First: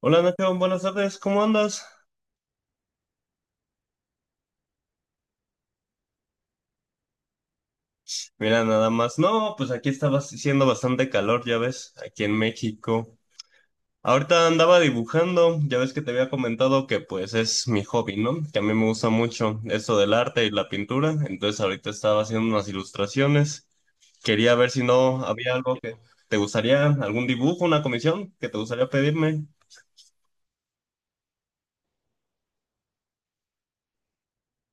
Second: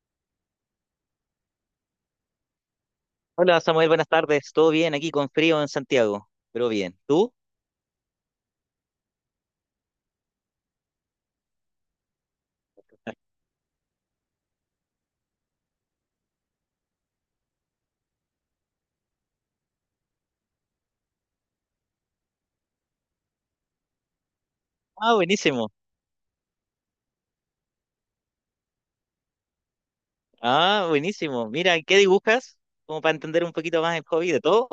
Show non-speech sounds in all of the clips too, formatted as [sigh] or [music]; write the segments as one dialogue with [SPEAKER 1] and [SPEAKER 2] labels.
[SPEAKER 1] Hola Nacho, buenas tardes, ¿cómo andas?
[SPEAKER 2] Hola Samuel, buenas tardes. ¿Todo bien aquí con frío en Santiago? Pero bien. ¿Tú?
[SPEAKER 1] Mira, nada más. No, pues aquí estaba haciendo bastante calor, ya ves, aquí en México. Ahorita andaba dibujando, ya ves que te había comentado que pues es mi hobby, ¿no? Que a mí me gusta mucho eso del arte y la pintura, entonces ahorita estaba haciendo unas ilustraciones. Quería ver si
[SPEAKER 2] Ah,
[SPEAKER 1] no había
[SPEAKER 2] buenísimo.
[SPEAKER 1] algo que te gustaría, algún dibujo, una comisión que te gustaría pedirme.
[SPEAKER 2] Ah, buenísimo. Mira, ¿qué dibujas? Como para entender un poquito más el hobby de todo.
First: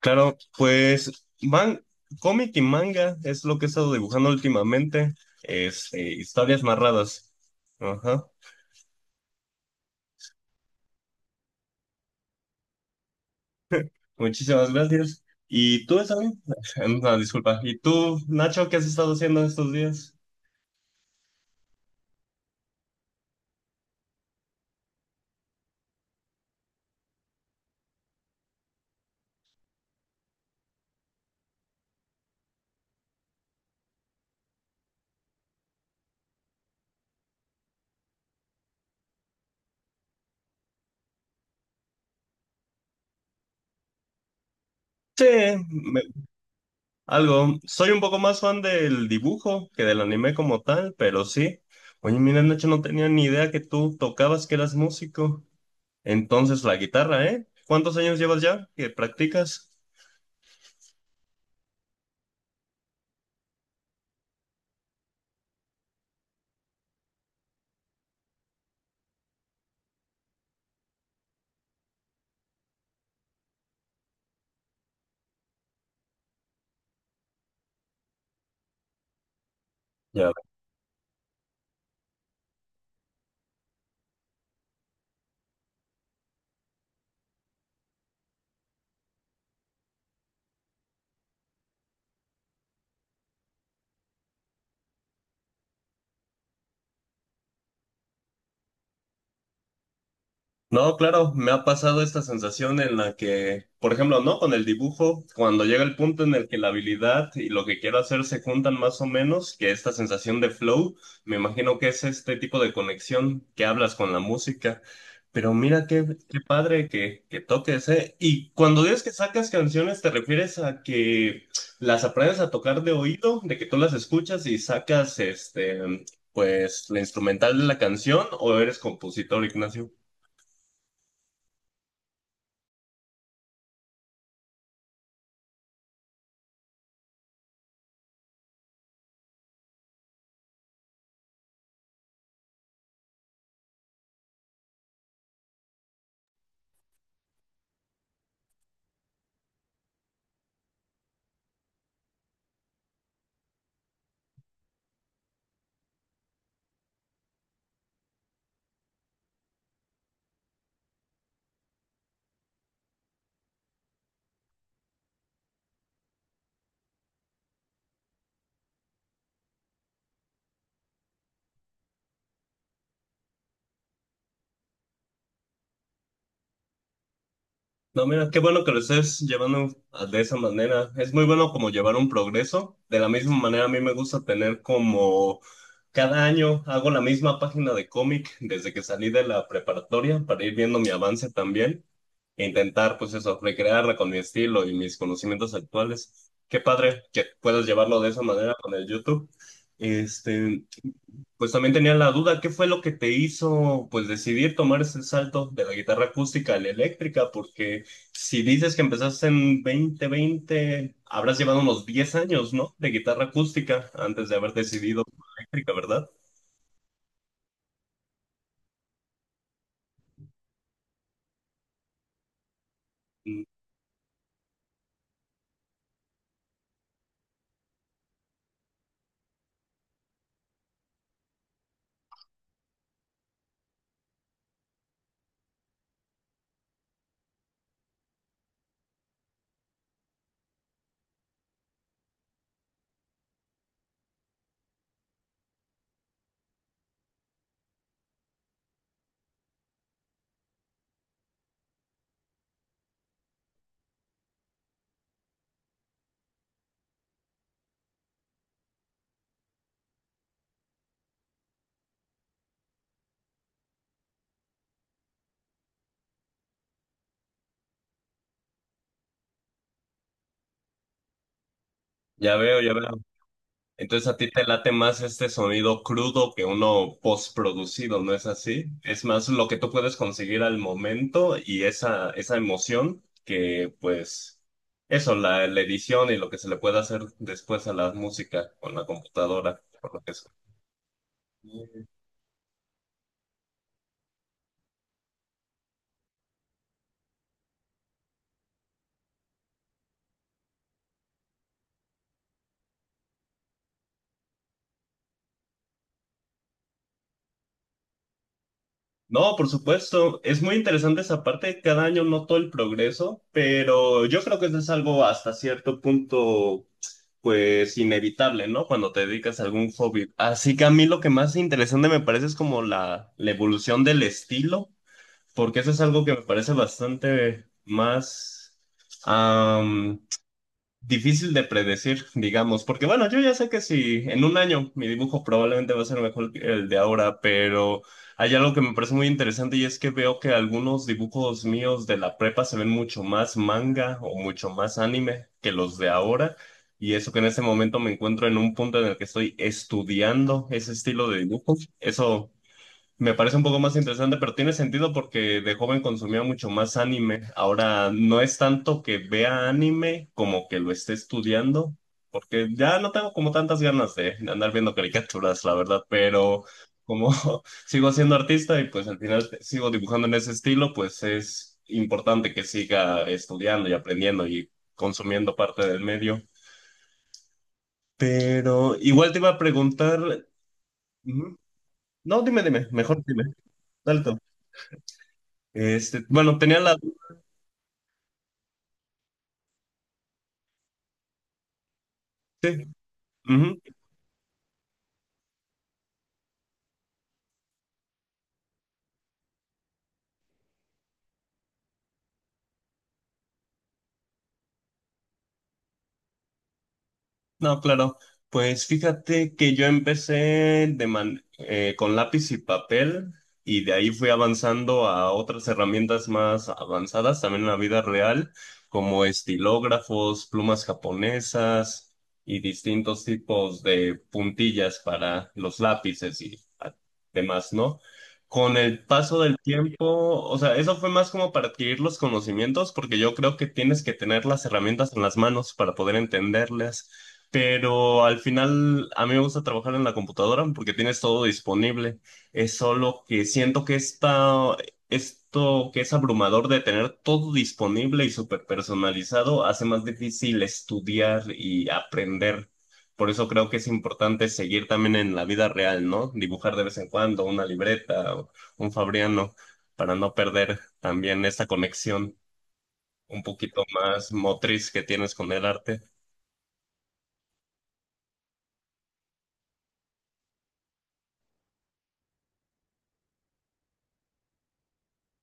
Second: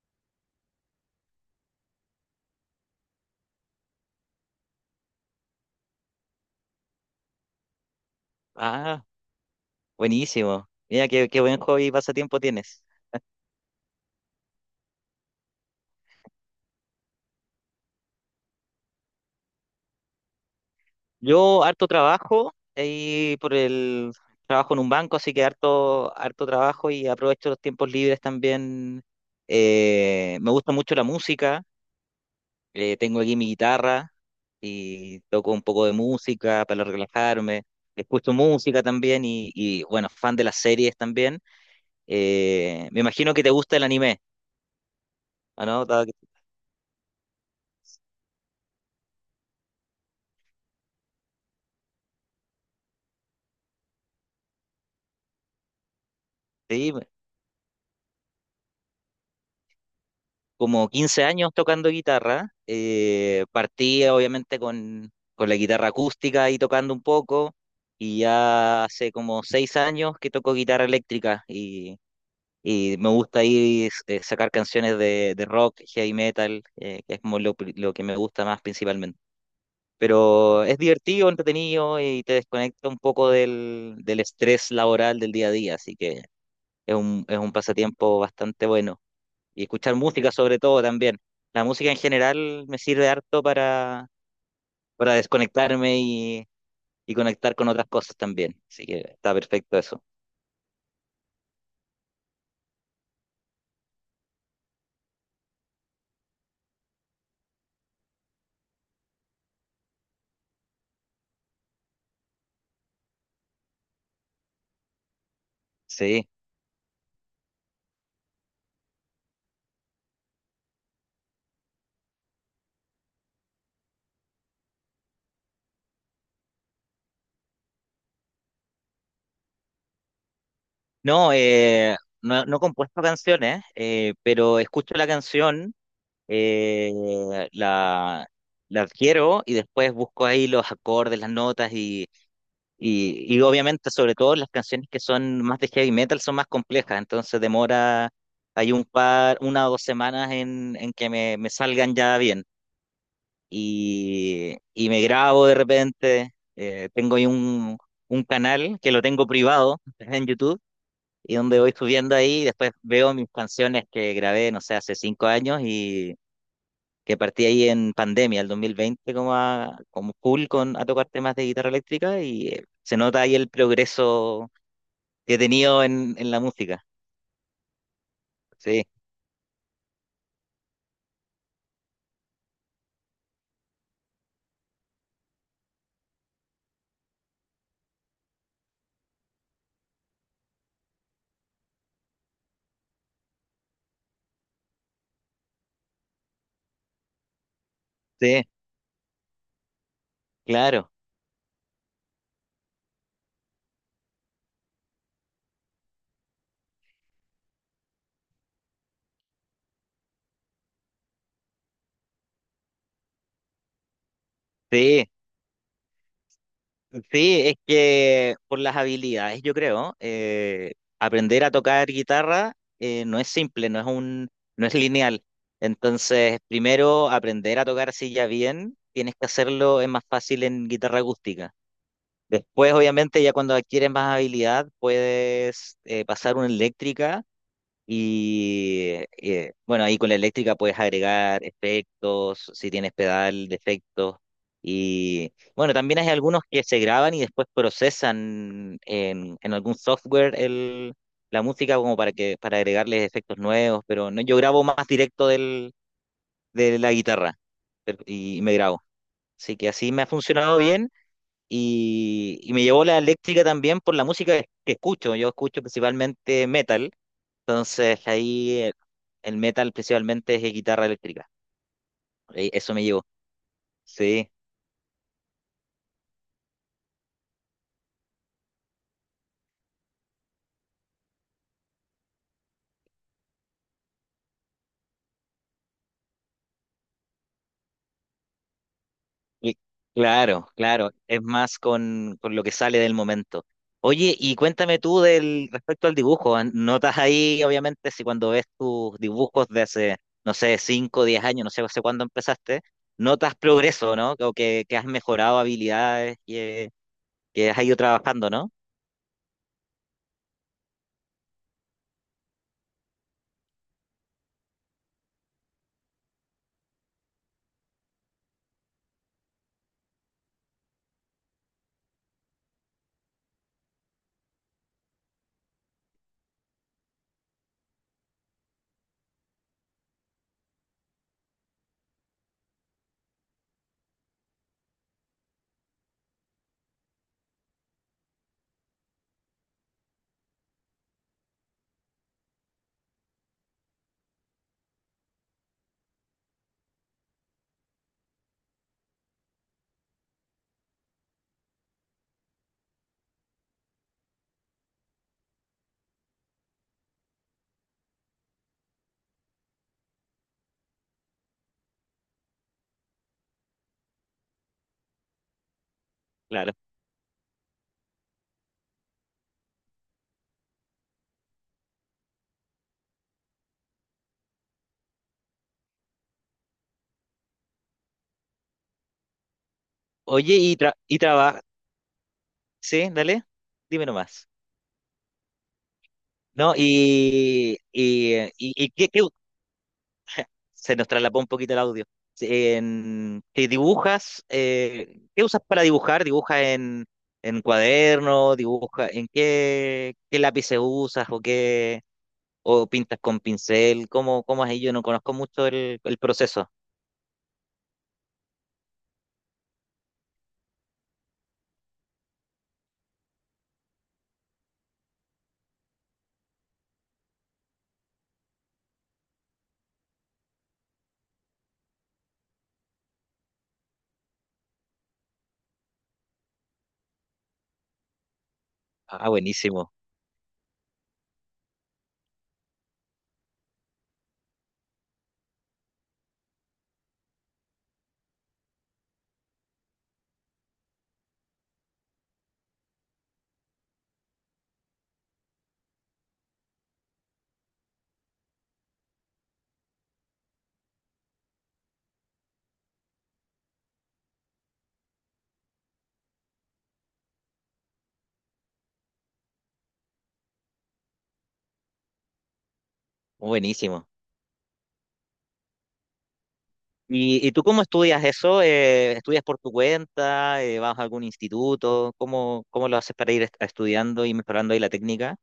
[SPEAKER 1] Claro, pues man, cómic y manga es lo que he estado dibujando últimamente, es historias narradas. Ajá,
[SPEAKER 2] Ah, buenísimo. Mira, qué buen hobby y pasatiempo tienes.
[SPEAKER 1] muchísimas gracias. ¿Y tú, Sammy? [laughs] No, disculpa. ¿Y tú, Nacho, qué has estado haciendo estos días?
[SPEAKER 2] Yo harto trabajo y por el trabajo en un banco, así que harto trabajo y aprovecho los tiempos libres también. Me gusta mucho la música. Tengo aquí mi guitarra y toco un poco de música para relajarme. Escucho música también bueno, fan de las series también. Me imagino que te gusta el anime,
[SPEAKER 1] Sí,
[SPEAKER 2] ¿o no?
[SPEAKER 1] me-
[SPEAKER 2] Dado,
[SPEAKER 1] algo. Soy un poco más fan del dibujo que del anime como tal, pero sí. Oye, mira, Nacho, no tenía ni idea que tú tocabas, que eras músico. Entonces, la
[SPEAKER 2] sí,
[SPEAKER 1] guitarra, ¿eh? ¿Cuántos años llevas ya que practicas?
[SPEAKER 2] como 15 años tocando guitarra. Partí obviamente con la guitarra acústica y tocando un poco, y ya hace como 6 años que toco guitarra eléctrica. Y me gusta ahí, sacar canciones de rock, heavy metal, que es como lo que me gusta más principalmente. Pero es divertido, entretenido y te desconecta un poco del estrés laboral del día a día, así que es es un pasatiempo bastante bueno. Y escuchar música sobre todo también. La música en general me sirve harto para desconectarme y conectar con otras cosas también, así que está perfecto eso.
[SPEAKER 1] No, claro, me ha pasado esta sensación en la que, por ejemplo, ¿no? Con el dibujo, cuando llega el punto en el que la habilidad y lo que quiero hacer se juntan más o menos, que esta sensación de flow, me imagino que es este tipo de conexión que hablas con la música. Pero mira qué,
[SPEAKER 2] Sí.
[SPEAKER 1] qué padre que toques, ¿eh? Y cuando dices que sacas canciones, ¿te refieres a que las aprendes a tocar de oído, de que tú las escuchas y sacas, este, pues, la instrumental de la canción, o eres compositor, Ignacio?
[SPEAKER 2] No, no, no he compuesto canciones, pero escucho la canción, eh, la, la adquiero y después busco ahí los acordes, las notas y obviamente sobre todo las canciones que son más de heavy metal son más complejas, entonces demora, hay un par, una o dos semanas en que me salgan ya bien y me grabo de repente, tengo ahí un canal que lo tengo privado [laughs] en YouTube y donde voy subiendo ahí, después veo mis canciones que grabé, no sé, hace 5 años y que partí ahí en pandemia, el 2020, como full a tocar temas de guitarra eléctrica y se nota ahí el progreso que he tenido en la música.
[SPEAKER 1] No, mira, qué bueno que lo
[SPEAKER 2] Sí,
[SPEAKER 1] estés llevando de esa manera. Es muy bueno como llevar un progreso. De la misma manera, a mí me gusta tener como cada año hago la misma página de cómic desde que salí de la preparatoria para ir viendo mi avance también e intentar, pues eso, recrearla con mi estilo y mis conocimientos actuales. Qué padre que puedas llevarlo de esa
[SPEAKER 2] sí,
[SPEAKER 1] manera con el YouTube. Este,
[SPEAKER 2] claro,
[SPEAKER 1] pues también tenía la duda, ¿qué fue lo que te hizo pues decidir tomar ese salto de la guitarra acústica a la eléctrica? Porque si dices que empezaste en 2020, habrás llevado unos 10 años, ¿no? De guitarra acústica antes de haber decidido
[SPEAKER 2] sí.
[SPEAKER 1] por la eléctrica, ¿verdad?
[SPEAKER 2] Sí, es que por las habilidades, yo creo. Aprender a tocar guitarra no es
[SPEAKER 1] Mm,
[SPEAKER 2] simple, no es lineal. Entonces, primero aprender a tocar así ya bien, tienes que hacerlo, es más fácil en guitarra acústica. Después, obviamente, ya cuando adquieres más habilidad, puedes, pasar una eléctrica y, bueno, ahí con la eléctrica puedes agregar efectos, si tienes pedal de efectos. Y bueno, también hay algunos que se graban y después procesan en algún software la música como para para agregarles efectos nuevos, pero no, yo grabo más directo de la guitarra y me grabo. Así que así me ha funcionado bien y me llevó la eléctrica también por la música que escucho. Yo escucho principalmente metal, entonces ahí, el metal principalmente es de guitarra eléctrica.
[SPEAKER 1] ya veo, ya
[SPEAKER 2] Eso me
[SPEAKER 1] veo.
[SPEAKER 2] llevó.
[SPEAKER 1] Entonces a ti
[SPEAKER 2] Sí.
[SPEAKER 1] te late más este sonido crudo que uno postproducido, ¿no es así? Es más lo que tú puedes conseguir al momento y esa emoción que pues eso, la edición y lo que se le puede hacer después a la música con la
[SPEAKER 2] Y-
[SPEAKER 1] computadora, por lo que es.
[SPEAKER 2] Claro, claro. Es más con lo que sale del momento. Oye, y cuéntame tú del respecto al dibujo. ¿Notas ahí, obviamente, si cuando ves tus dibujos de hace, no sé, 5 o 10 años, no sé hace cuándo empezaste, notas progreso, ¿no? Que has mejorado habilidades y, que has ido trabajando, ¿no?
[SPEAKER 1] No, por supuesto, es muy interesante esa parte, cada año noto el progreso, pero yo creo que eso es algo hasta cierto punto pues inevitable, ¿no? Cuando te dedicas a algún hobby. Así que a mí lo que más interesante me parece es como la evolución del estilo, porque eso es algo que me parece bastante más difícil de predecir, digamos, porque bueno, yo ya sé que si en un año mi dibujo probablemente va a ser mejor que el de ahora, pero hay algo que me parece muy interesante y es que veo que algunos dibujos míos de la prepa se ven mucho más manga o mucho más anime que los de ahora. Y eso que en ese momento me encuentro en un punto en el que estoy estudiando ese estilo de dibujo, eso me parece un poco más interesante, pero tiene sentido porque de joven consumía mucho más anime. Ahora no es tanto que vea anime como que lo esté estudiando, porque ya no tengo como tantas ganas de andar viendo caricaturas, la verdad, pero
[SPEAKER 2] Claro.
[SPEAKER 1] como [laughs] sigo siendo artista y pues al final sigo dibujando en ese estilo, pues es importante que siga estudiando y aprendiendo y consumiendo parte del medio. Pero igual te iba a preguntar,
[SPEAKER 2] Oye, y
[SPEAKER 1] ujú.
[SPEAKER 2] trabaja.
[SPEAKER 1] No,
[SPEAKER 2] Sí,
[SPEAKER 1] mejor dime,
[SPEAKER 2] dale. Dime
[SPEAKER 1] dale tú.
[SPEAKER 2] nomás.
[SPEAKER 1] Este, bueno,
[SPEAKER 2] No,
[SPEAKER 1] tenía la...
[SPEAKER 2] y qué- qué- [laughs] se nos traslapó un poquito el audio. Sí.
[SPEAKER 1] Sí,
[SPEAKER 2] ¿Te
[SPEAKER 1] ujú.
[SPEAKER 2] dibujas? ¿Qué usas para dibujar? ¿Dibujas en cuaderno? ¿Dibuja en qué, qué lápices usas o qué, o pintas con pincel? ¿Cómo, cómo es ahí? Yo no conozco mucho el proceso.
[SPEAKER 1] No, claro. Pues fíjate que yo empecé de con lápiz y papel y de ahí fui avanzando a otras herramientas más avanzadas también en la vida real, como estilógrafos, plumas japonesas y distintos tipos de puntillas para los lápices y demás, ¿no? Con el
[SPEAKER 2] Ah,
[SPEAKER 1] paso del tiempo, o sea, eso fue más como para adquirir los conocimientos, porque yo creo que tienes que tener las herramientas en las manos para poder entenderlas. Pero al final a mí me gusta trabajar en la computadora porque tienes todo disponible. Es solo que siento que esto que es abrumador de tener todo disponible y súper personalizado hace más difícil estudiar y aprender. Por eso creo que es importante seguir también en la vida real, ¿no? Dibujar de vez en cuando una libreta o un fabriano para no perder también esta conexión un poquito
[SPEAKER 2] buenísimo.
[SPEAKER 1] más motriz que tienes con el arte.
[SPEAKER 2] ¿Y tú cómo estudias eso? ¿Estudias por tu cuenta? ¿Vas a algún instituto? ¿Cómo, cómo lo haces para ir estudiando y mejorando ahí la técnica?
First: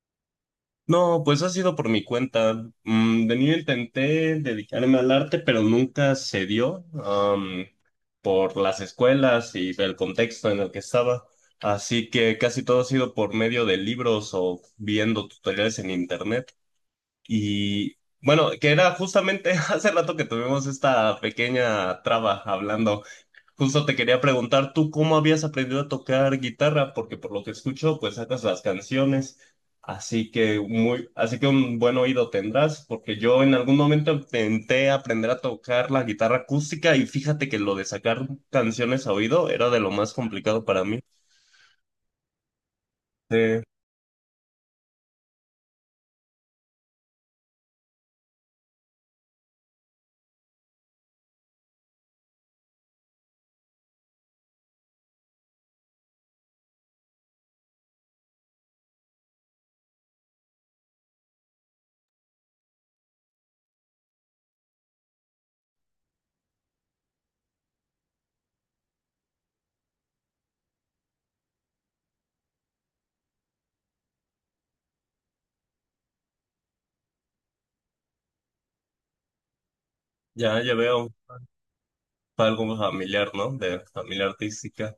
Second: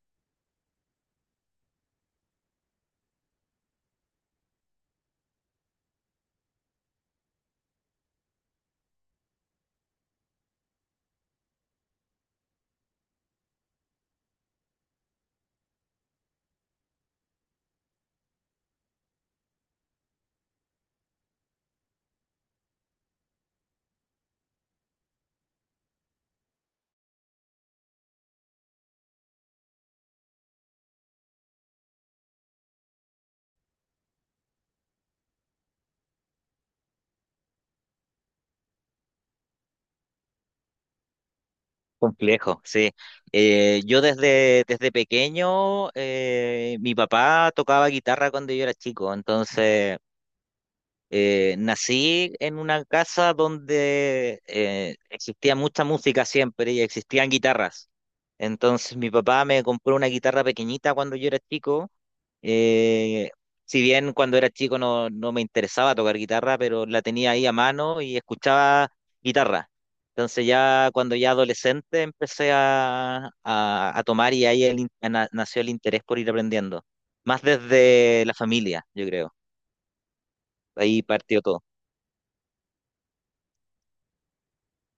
[SPEAKER 1] No, pues ha sido por mi cuenta. Mm, de niño intenté dedicarme al arte, pero nunca se dio, por las escuelas y el contexto en el que estaba. Así que casi todo ha sido por medio de libros o viendo tutoriales en internet. Y bueno, que era justamente [laughs] hace rato que tuvimos esta pequeña traba hablando. Justo te quería preguntar, ¿tú cómo habías aprendido a tocar guitarra? Porque por lo que escucho, pues sacas las canciones, así que muy, así que un buen oído tendrás, porque yo en algún momento intenté aprender a tocar la guitarra acústica y fíjate que lo de sacar canciones a oído era de lo más complicado para mí.
[SPEAKER 2] Complejo, sí.
[SPEAKER 1] Sí,
[SPEAKER 2] Yo desde pequeño, mi papá tocaba guitarra cuando yo era chico, entonces… Nací en una casa donde existía mucha música siempre y existían guitarras. Entonces mi papá me compró una guitarra pequeñita cuando yo era chico. Eh, si bien cuando era chico no me interesaba tocar guitarra, pero la tenía ahí a mano y escuchaba guitarra. Entonces ya cuando ya adolescente empecé a tomar y ahí nació el interés por ir aprendiendo. Más desde la familia, yo creo.
[SPEAKER 1] ya, ya
[SPEAKER 2] Ahí
[SPEAKER 1] veo,
[SPEAKER 2] partió todo.
[SPEAKER 1] fue algo familiar, ¿no? De familia artística.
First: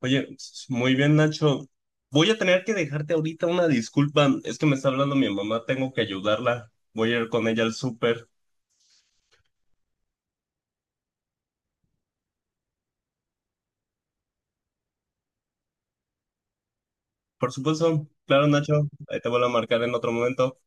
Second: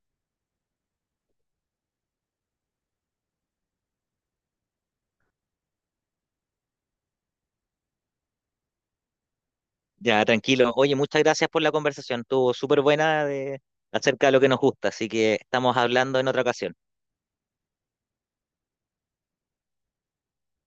[SPEAKER 1] Oye, muy bien, Nacho. Voy a tener que dejarte ahorita una disculpa. Es que me está hablando mi mamá, tengo que ayudarla. Voy a ir con ella al súper.
[SPEAKER 2] Ya, tranquilo. Oye, muchas gracias por la conversación. Estuvo súper buena de, acerca de lo que nos gusta, así que estamos hablando en otra ocasión.
[SPEAKER 1] Por supuesto, claro, Nacho. Ahí te vuelvo a marcar en otro momento.